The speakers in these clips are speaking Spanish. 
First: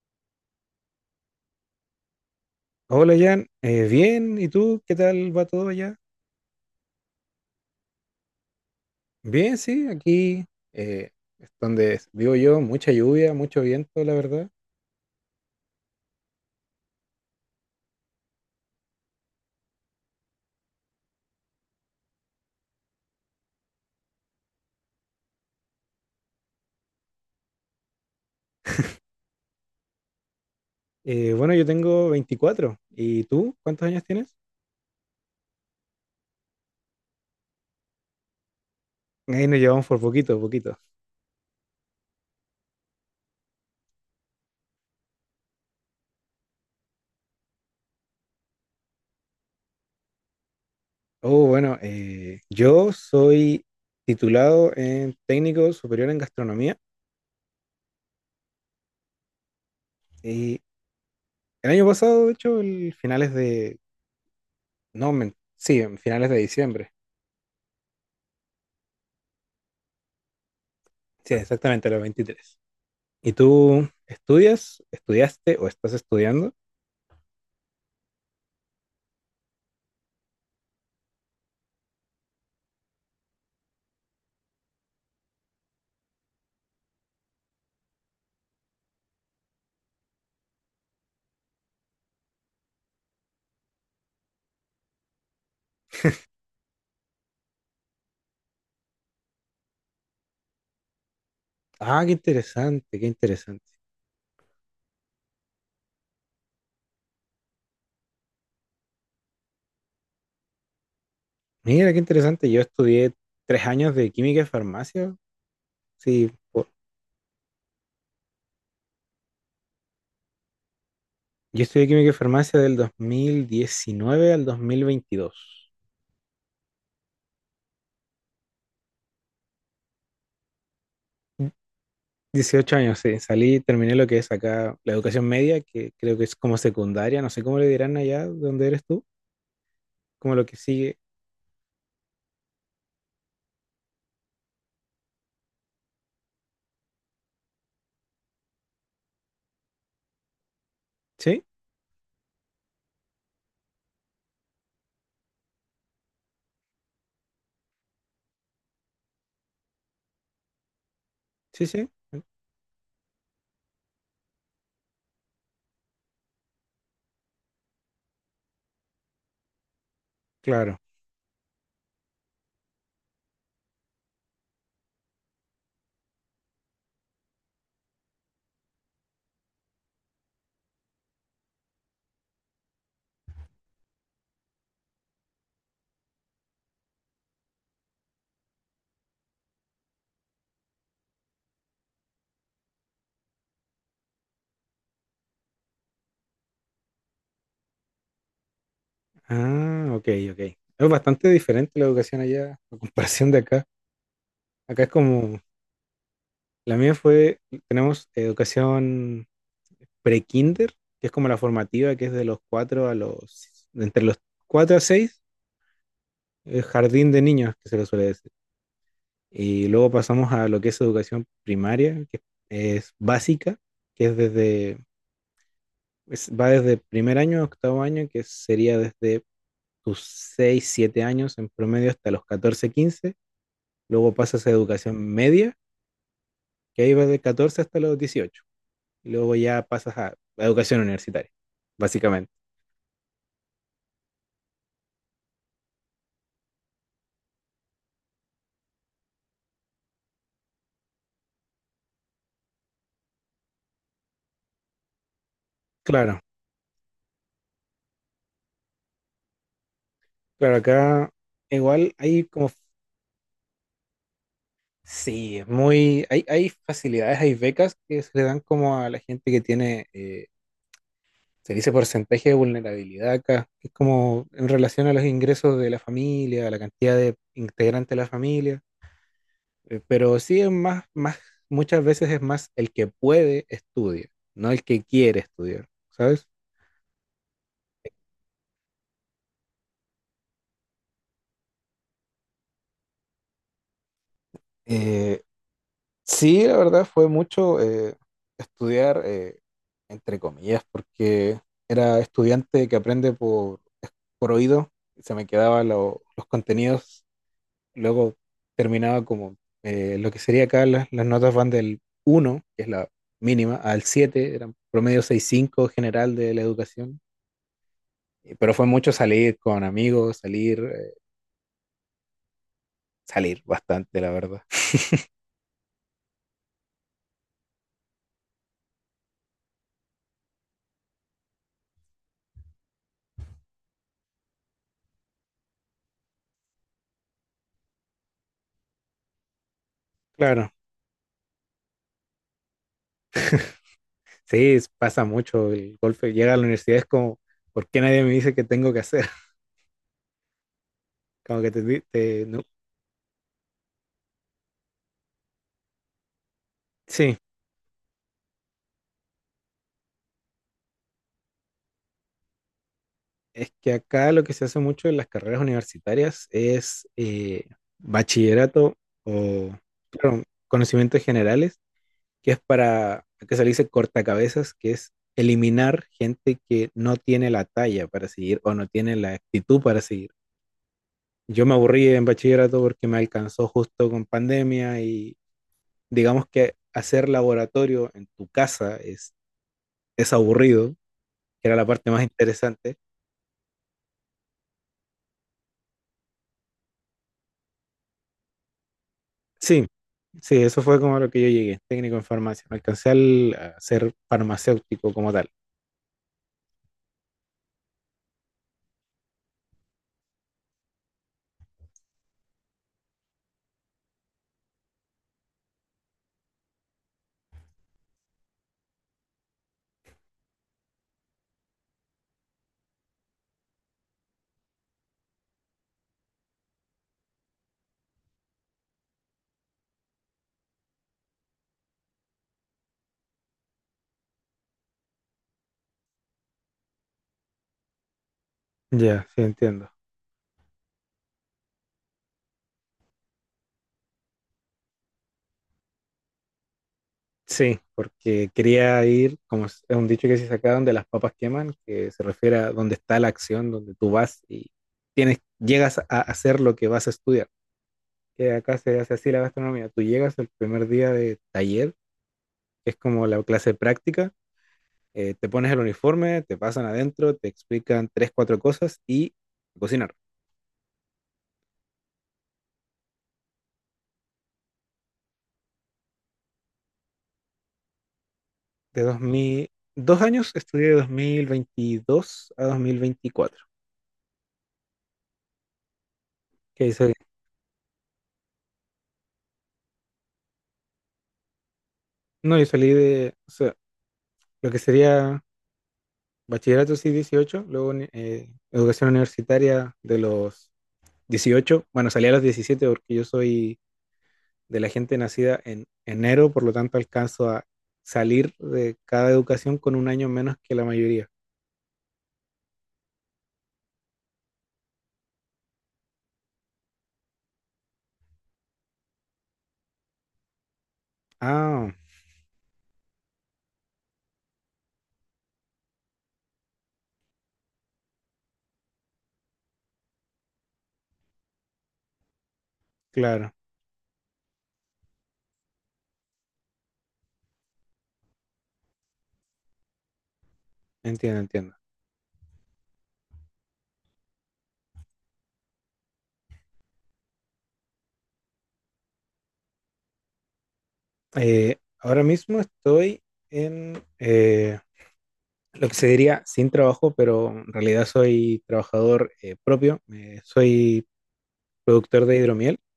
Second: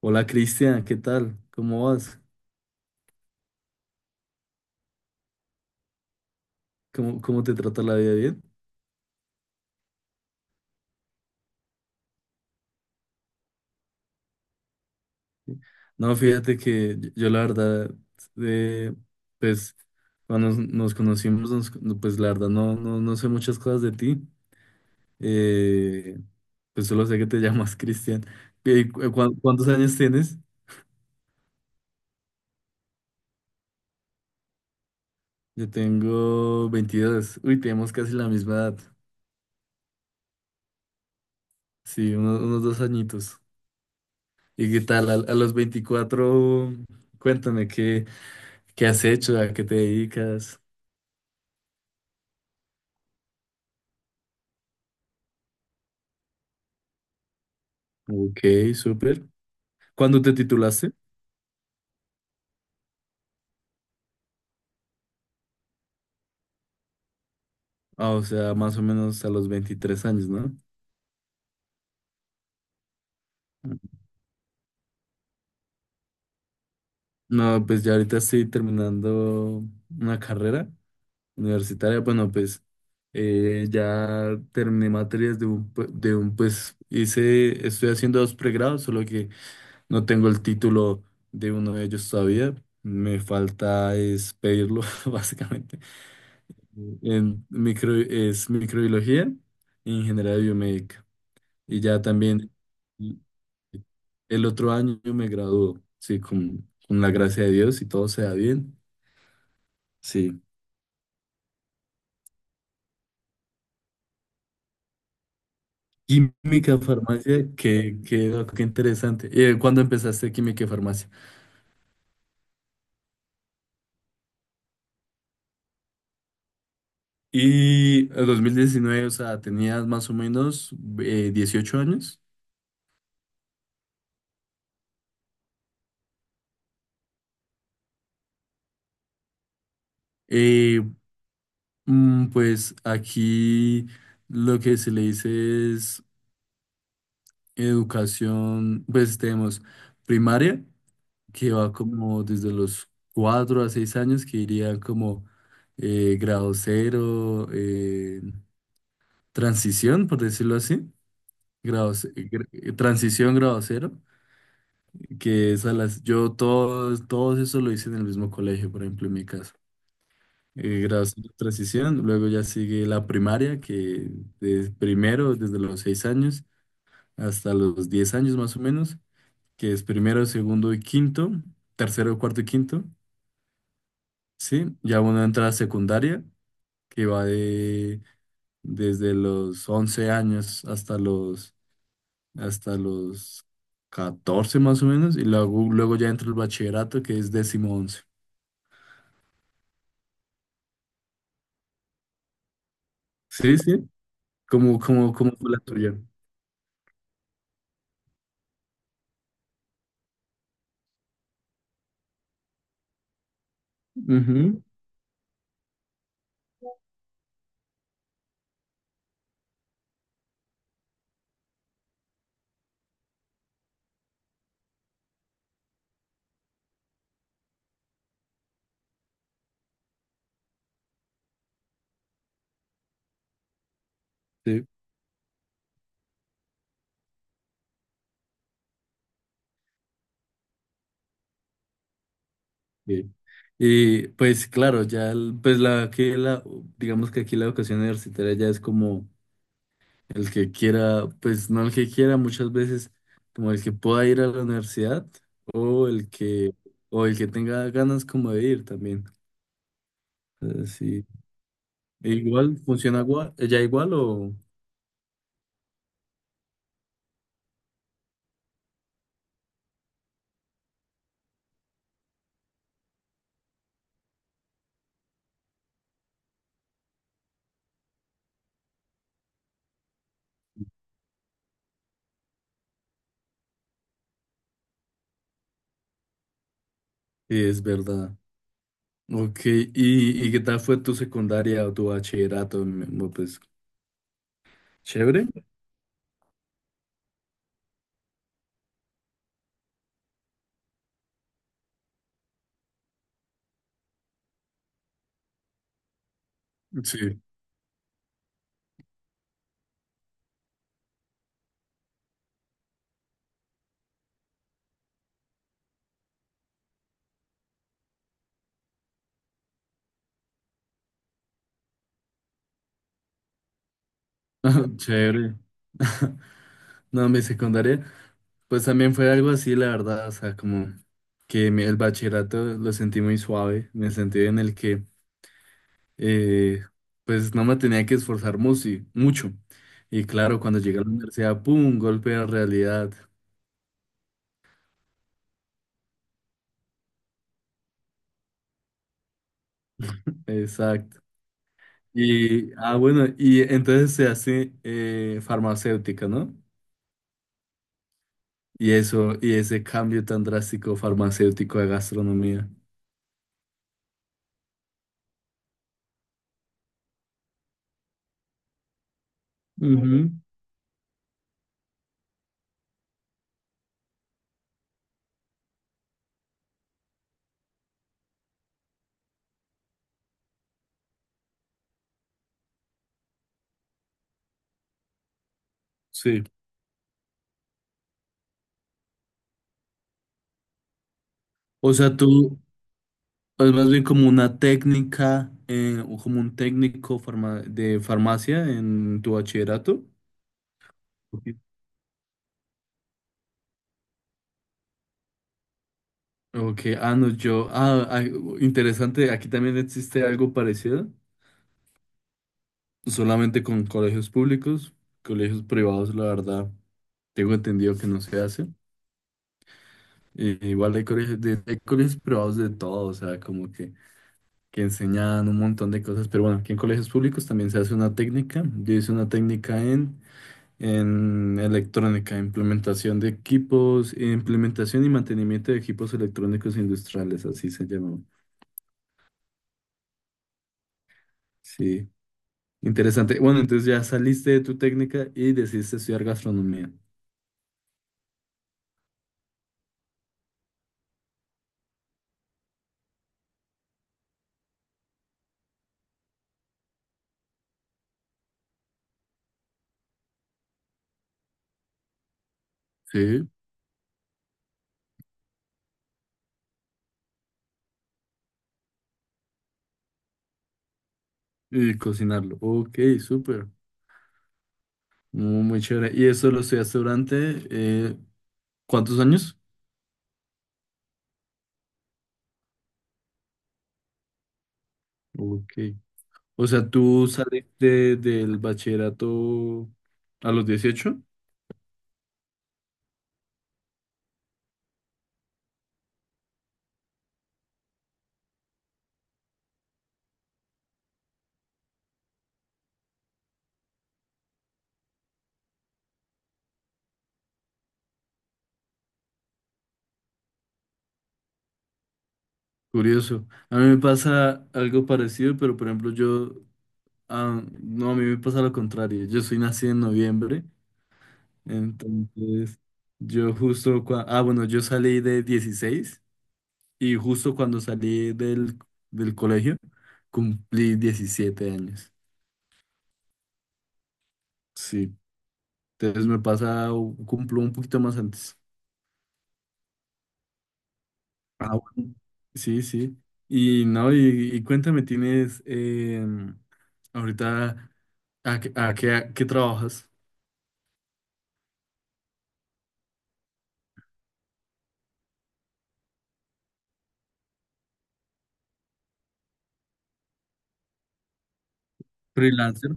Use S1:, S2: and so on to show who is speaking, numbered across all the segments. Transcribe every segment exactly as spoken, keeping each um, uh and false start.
S1: Hola Cristian, ¿qué tal? ¿Cómo vas?
S2: Hola Jan. Eh, bien, ¿y tú? ¿Qué tal va todo allá?
S1: ¿Cómo, cómo te trata la vida, bien?
S2: Bien, sí, aquí eh, es donde vivo yo, mucha lluvia, mucho viento, la verdad.
S1: No, fíjate que yo, yo la verdad, eh, pues cuando nos, nos conocimos, nos- no, pues la verdad no, no, no sé muchas cosas de ti. Eh, pues solo sé que te llamas Cristian. Eh, cu- cu- ¿Cuántos años tienes?
S2: Eh, bueno, yo tengo veinticuatro. ¿Y tú? ¿Cuántos años tienes?
S1: Yo tengo veintidós. Uy, tenemos casi la misma edad.
S2: Ahí nos llevamos por poquito, poquito.
S1: Sí, unos, unos dos añitos. ¿Y qué tal? A, a los veinticuatro, cuéntame, ¿qué, qué has hecho? ¿A qué te dedicas?
S2: Oh, bueno, eh, yo soy titulado en técnico superior en gastronomía
S1: Ok, súper. ¿Cuándo te
S2: y
S1: titulaste?
S2: el año pasado, de hecho, el finales de, no, men- sí, en finales de diciembre.
S1: Ah, o sea, más o menos a los veintitrés años, ¿no?
S2: Sí, exactamente, a los veintitrés. ¿Y tú estudias, estudiaste o estás estudiando?
S1: No, pues ya ahorita estoy terminando una carrera universitaria. Bueno, pues eh, ya terminé materias de un, pu- de un, pues hice, estoy haciendo dos pregrados, solo que no tengo el título de uno de ellos todavía. Me falta es pedirlo, básicamente. En micro, es microbiología e ingeniería biomédica. Y ya
S2: Ah, qué
S1: también
S2: interesante, qué interesante.
S1: el otro año me graduó, sí, con, con la gracia de Dios y todo se da bien, sí.
S2: Mira, qué interesante. Yo estudié tres años de química y farmacia. Sí. Po-
S1: Química, farmacia, qué, qué, no, qué interesante. Eh, ¿cuándo empezaste química y farmacia?
S2: yo estudié química y farmacia del dos mil diecinueve al dos mil veintidós.
S1: Y el dos mil diecinueve, o sea, tenías más o menos eh, dieciocho años.
S2: Dieciocho años, sí. Salí, terminé lo que es acá la educación media, que creo que es como secundaria. No sé cómo le dirán allá donde eres tú, como lo que
S1: Eh,
S2: sigue.
S1: mm, pues aquí lo que se le dice es educación, pues tenemos primaria,
S2: Sí,
S1: que va como desde los cuatro a seis años, que iría como eh, grado cero, eh, transición, por decirlo así,
S2: sí, sí.
S1: grado, ce- gr- eh, transición, grado cero, que es a las, yo todos, todos eso lo hice en el mismo colegio, por ejemplo, en mi caso.
S2: Claro.
S1: Eh, grado cero, transición, luego ya sigue la primaria, que es primero desde los seis años hasta los diez años más o menos, que es primero, segundo y quinto, tercero, cuarto y quinto. Sí, ya uno entra a la secundaria, que va de desde los once años hasta los hasta los catorce más o menos, y luego, luego ya entra el bachillerato, que es décimo once.
S2: Ah, ok, ok. Es bastante diferente la educación allá a comparación de
S1: Sí,
S2: acá.
S1: sí, como,
S2: Acá es
S1: como, como
S2: como,
S1: fue la tuya.
S2: la mía fue, tenemos educación pre-kinder, que es como la formativa, que es de los cuatro a los, entre los
S1: Ujú,
S2: cuatro a seis, el jardín de niños, que se lo suele decir. Y luego pasamos a lo que es educación primaria, que es básica, que es desde, es- va desde primer año a octavo año, que sería desde tus seis siete años en promedio hasta los catorce quince. Luego pasas a
S1: sí,
S2: educación media, que ahí va de catorce hasta los dieciocho, y luego ya pasas a a educación universitaria, básicamente.
S1: sí. Y pues claro, ya el- pues la que la digamos que aquí la educación universitaria ya es como el que quiera, pues no, el que quiera, muchas veces como el que pueda ir a la universidad, o el
S2: Claro,
S1: que o el que tenga ganas como de ir también.
S2: claro,
S1: Eh, Sí.
S2: acá igual
S1: E
S2: hay como,
S1: igual funciona gua- ya igual o
S2: sí, es muy, hay, hay facilidades, hay becas que se le dan como a la gente que tiene, eh, se dice porcentaje de vulnerabilidad acá, que es como en relación a los ingresos de la familia, a la cantidad de integrantes de la familia. Eh, pero sí es más, más, muchas veces es más el que puede estudia, no el que quiere estudiar, ¿sabes?
S1: sí, es verdad. Ok, ¿y, y qué tal fue tu secundaria o tu bachillerato, mi amor? Pues
S2: Eh,
S1: chévere.
S2: Sí, la verdad fue mucho eh, estudiar, eh, entre comillas, porque era estudiante que aprende por, por oído, y se me quedaban lo- los contenidos.
S1: Sí,
S2: Luego terminaba como, eh, lo que sería acá, las, las notas van del uno, que es la mínima, al siete, eran promedio seis punto cinco general de la educación. Y- pero fue mucho salir con amigos, salir, eh, salir bastante, la verdad.
S1: chévere. No, mi secundaria, pues también fue algo así, la verdad, o sea, como que mi- el bachillerato lo sentí muy suave, en el sentido en el que eh, pues no me tenía que esforzar musi- mucho. Y claro,
S2: Claro.
S1: cuando llegué a la universidad, ¡pum! Golpe de realidad.
S2: Sí, es- pasa mucho el golpe. Llega a la universidad es como, ¿por qué nadie me dice qué tengo que hacer?
S1: Exacto.
S2: Como que te, di- te- no.
S1: Y, ah, bueno, y entonces se hace eh, farmacéutica, ¿no?
S2: Sí,
S1: Y eso, y ese cambio tan drástico, farmacéutico a gastronomía.
S2: es que acá lo que se hace mucho en las carreras universitarias es, eh, bachillerato o,
S1: Ujú,
S2: claro, conocimientos generales, que es para, que se le dice cortacabezas, que es eliminar gente que no tiene la talla para seguir o no tiene la actitud para seguir. Yo me aburrí en bachillerato porque me alcanzó justo con pandemia y
S1: sí.
S2: digamos que hacer laboratorio en tu casa es, es aburrido, que era la
S1: O
S2: parte
S1: sea,
S2: más
S1: tú,
S2: interesante.
S1: es más bien como una técnica, eh, o como un técnico farma- de farmacia en tu
S2: Sí,
S1: bachillerato.
S2: sí, eso fue como a lo que yo llegué, técnico en farmacia. No alcancé al- a ser farmacéutico como tal.
S1: Ok, ah, no, yo, ah, ah, interesante, aquí también existe algo parecido, solamente con colegios públicos. Colegios privados, la verdad, tengo entendido que no se hace. Y igual hay colegios, de, hay colegios privados de todo, o sea, como que, que, enseñan un montón de cosas, pero bueno, aquí en colegios públicos también se hace una técnica. Yo hice una técnica en, en electrónica, implementación de equipos, implementación y mantenimiento de equipos electrónicos industriales, así se llama.
S2: Ya, sí, entiendo.
S1: Sí. Interesante. Bueno, entonces ya saliste de tu técnica y decidiste estudiar gastronomía.
S2: Sí, porque quería ir, como es es un dicho que se saca, donde las papas queman, que se refiere a donde está la acción, donde tú vas y tienes, llegas a hacer lo que vas a estudiar. Que acá se hace así la gastronomía. Tú llegas el primer día de taller, que es como la
S1: Sí.
S2: clase práctica. Eh, te pones el uniforme, te pasan adentro, te explican tres, cuatro cosas y a cocinar.
S1: Y cocinarlo. Ok, súper. Muy, muy chévere. ¿Y eso lo estudiaste durante eh,
S2: De
S1: cuántos
S2: dos
S1: años?
S2: mil Dos años estudié, de dos mil veintidós a dos mil veinticuatro.
S1: Ok. O
S2: Que
S1: sea,
S2: ahí salí-
S1: tú saliste del bachillerato a los dieciocho.
S2: no, yo salí de, o sea, lo que sería bachillerato sí, dieciocho, luego uni- eh, educación universitaria de los dieciocho. Bueno, salí a los diecisiete porque yo soy de la gente nacida en enero, por lo tanto alcanzo a salir de cada educación con un año menos que la mayoría.
S1: Curioso. A mí me pasa algo parecido, pero por ejemplo, yo, ah, no, a mí me pasa lo contrario. Yo soy nacido en noviembre,
S2: Ah,
S1: entonces yo justo, cua- ah, bueno, yo salí de dieciséis. Y justo cuando salí del, del colegio, cumplí diecisiete años.
S2: claro,
S1: Sí, entonces me pasa, u- cumplo un poquito más antes.
S2: entiendo, entiendo.
S1: Ah, bueno. Sí, sí. Y no, y, y cuéntame, ¿tienes em, ahorita a, qué, a qué- a qué trabajas?
S2: Eh, ahora mismo estoy en, eh, lo que se diría sin trabajo, pero en realidad soy trabajador, eh, propio. Eh, soy productor de hidromiel.
S1: Freelancer.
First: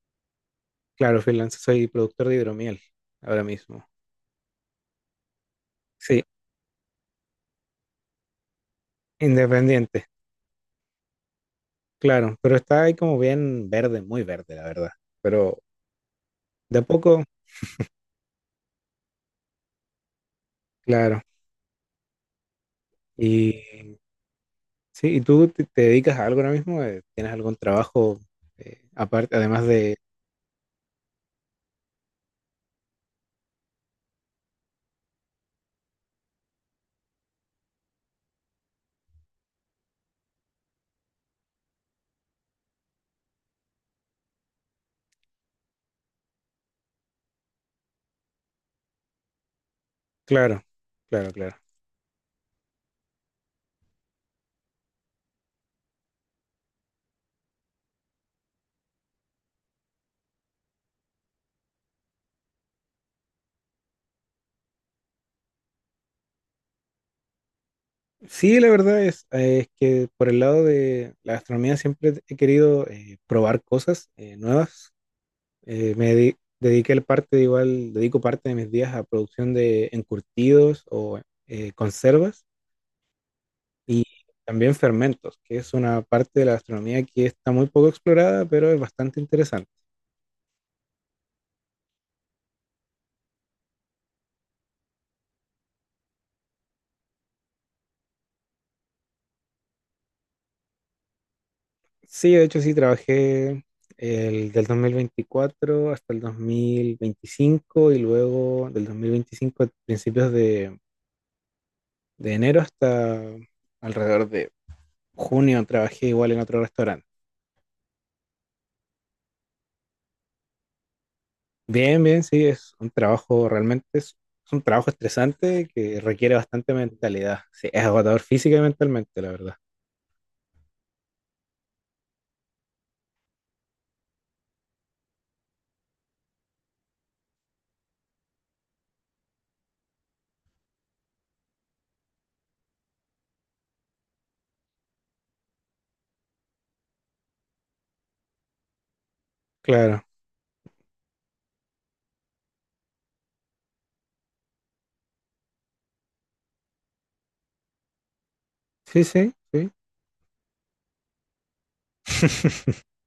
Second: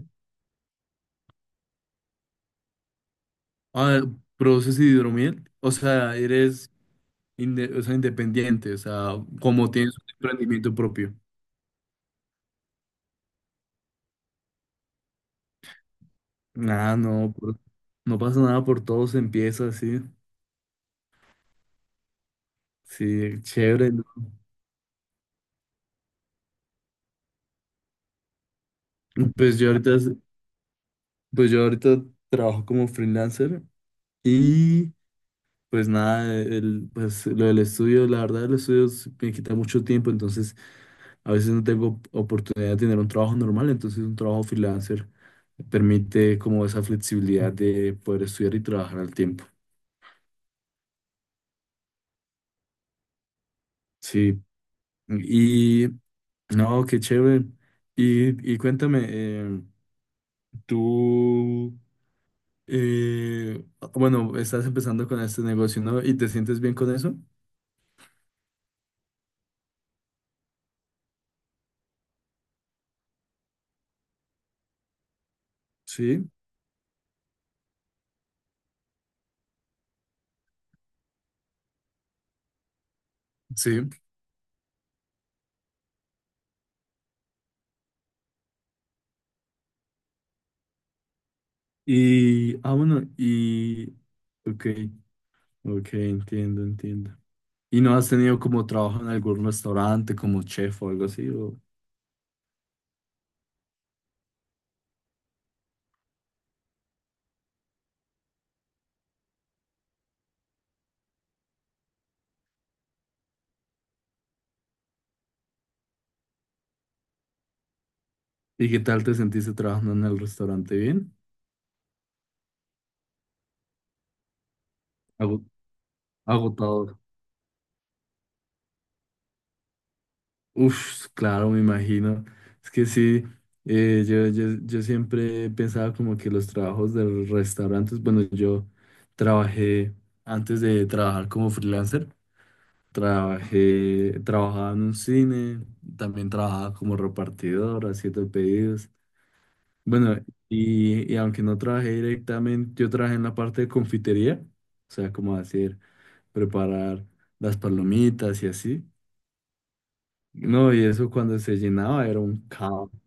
S2: Claro, freelance, soy productor de hidromiel ahora mismo.
S1: Ah, ¿produces hidromiel? O sea,
S2: Sí,
S1: eres inde- o sea, independiente, o sea, como tienes un
S2: independiente,
S1: emprendimiento propio.
S2: claro, pero está ahí como bien verde, muy verde, la verdad. Pero de a
S1: Nada,
S2: poco,
S1: no, por- no pasa nada, por todo se empieza así.
S2: claro.
S1: Sí, chévere,
S2: Y
S1: ¿no?
S2: sí, ¿y tú te, te dedicas a algo ahora mismo? Eh, ¿Tienes algún trabajo, eh, aparte,
S1: Pues
S2: además
S1: yo ahorita,
S2: de...
S1: pues yo ahorita trabajo como freelancer, y pues nada, el, pues lo del estudio, la verdad, el estudio s- me quita mucho tiempo. Entonces a veces no tengo oportunidad de tener un trabajo normal, entonces un trabajo freelancer me permite como esa flexibilidad de poder estudiar y trabajar al tiempo.
S2: Claro, claro, claro.
S1: Sí, y no, qué chévere. Y, y cuéntame, eh, tú... Eh, bueno, estás empezando con este negocio, ¿no? ¿Y te sientes bien con eso?
S2: Sí, la verdad es, eh, es que por el lado de la gastronomía siempre he querido, eh, probar cosas, eh, nuevas. Eh, me
S1: Sí,
S2: dedi- dediqué el parte, de igual, dedico parte de mis días a producción de encurtidos o, eh, conservas
S1: sí.
S2: y también fermentos, que es una parte de la gastronomía que está muy poco explorada, pero es bastante interesante.
S1: Y, ah, bueno, y, ok, ok, entiendo, entiendo. ¿Y no has tenido como trabajo en algún restaurante, como chef o algo así? O...
S2: Sí, de hecho sí, trabajé el, del dos mil veinticuatro hasta el dos mil veinticinco, y luego del dos mil veinticinco a principios de De enero hasta alrededor de junio trabajé igual en otro restaurante.
S1: ¿Y qué tal te sentiste trabajando en el restaurante? ¿Bien?
S2: Bien, bien, sí, es un trabajo realmente, es, es un trabajo
S1: Ago-
S2: estresante que requiere bastante
S1: Agotador.
S2: mentalidad. Sí, es agotador física y mentalmente, la verdad.
S1: Uf, claro, me imagino. Es que sí, eh, yo, yo, yo siempre pensaba como que los trabajos de los restaurantes, bueno, yo trabajé, antes de trabajar como freelancer, trabajé, trabajaba en un cine, también trabajaba como repartidor, haciendo pedidos.
S2: Claro.
S1: Bueno, y, y aunque no trabajé directamente, yo trabajé en la parte de confitería, o sea, como hacer, preparar las palomitas y así.
S2: Sí, sí, sí.
S1: No, y eso cuando se llenaba era un caos.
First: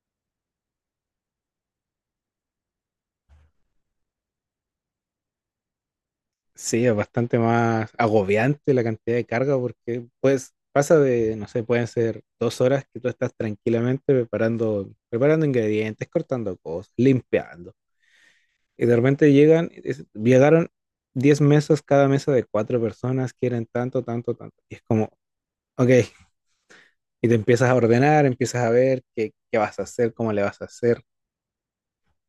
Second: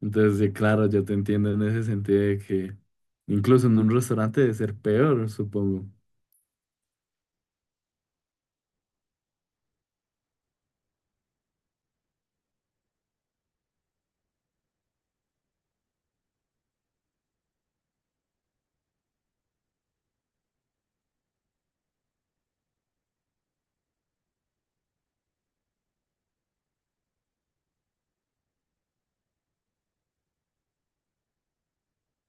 S1: Entonces, sí, claro, yo te entiendo en ese sentido de que incluso en un restaurante debe ser peor, supongo.
S2: Sí, es bastante más agobiante la cantidad de carga porque pues pasa de, no sé, pueden ser dos horas que tú estás tranquilamente preparando, preparando ingredientes, cortando cosas, limpiando. Y de repente llegan, es- llegaron diez mesas, cada mesa de cuatro personas, quieren tanto, tanto, tanto. Y es como, ok, y te empiezas a ordenar, empiezas a ver qué, qué vas a hacer, cómo le vas a hacer.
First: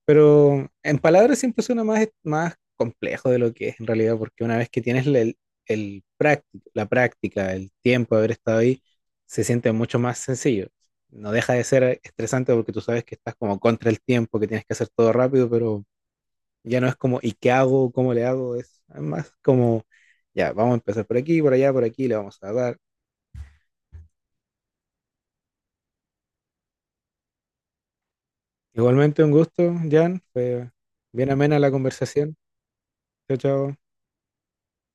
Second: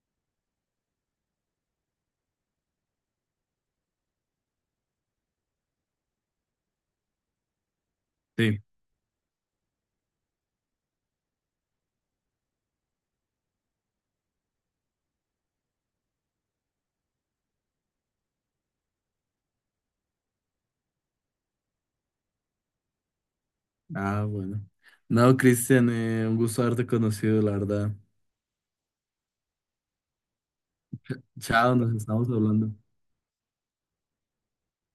S2: Pero en palabras siempre suena más, más complejo de lo que es en realidad, porque una vez que tienes el, el práctico, la práctica, el tiempo de haber estado
S1: Sí.
S2: ahí, se siente mucho más sencillo. No deja de ser estresante porque tú sabes que estás como contra el tiempo, que tienes que hacer todo rápido, pero ya no es como, ¿y qué hago? ¿Cómo le hago? Es más como, ya, vamos a empezar por aquí, por allá, por aquí, le vamos a dar.
S1: Ah, bueno. No, Cristian, eh, un gusto haberte conocido, la verdad.
S2: Igualmente un gusto, Jan. Fue bien amena la
S1: Chao, nos estamos
S2: conversación.
S1: hablando.
S2: Chao, chao.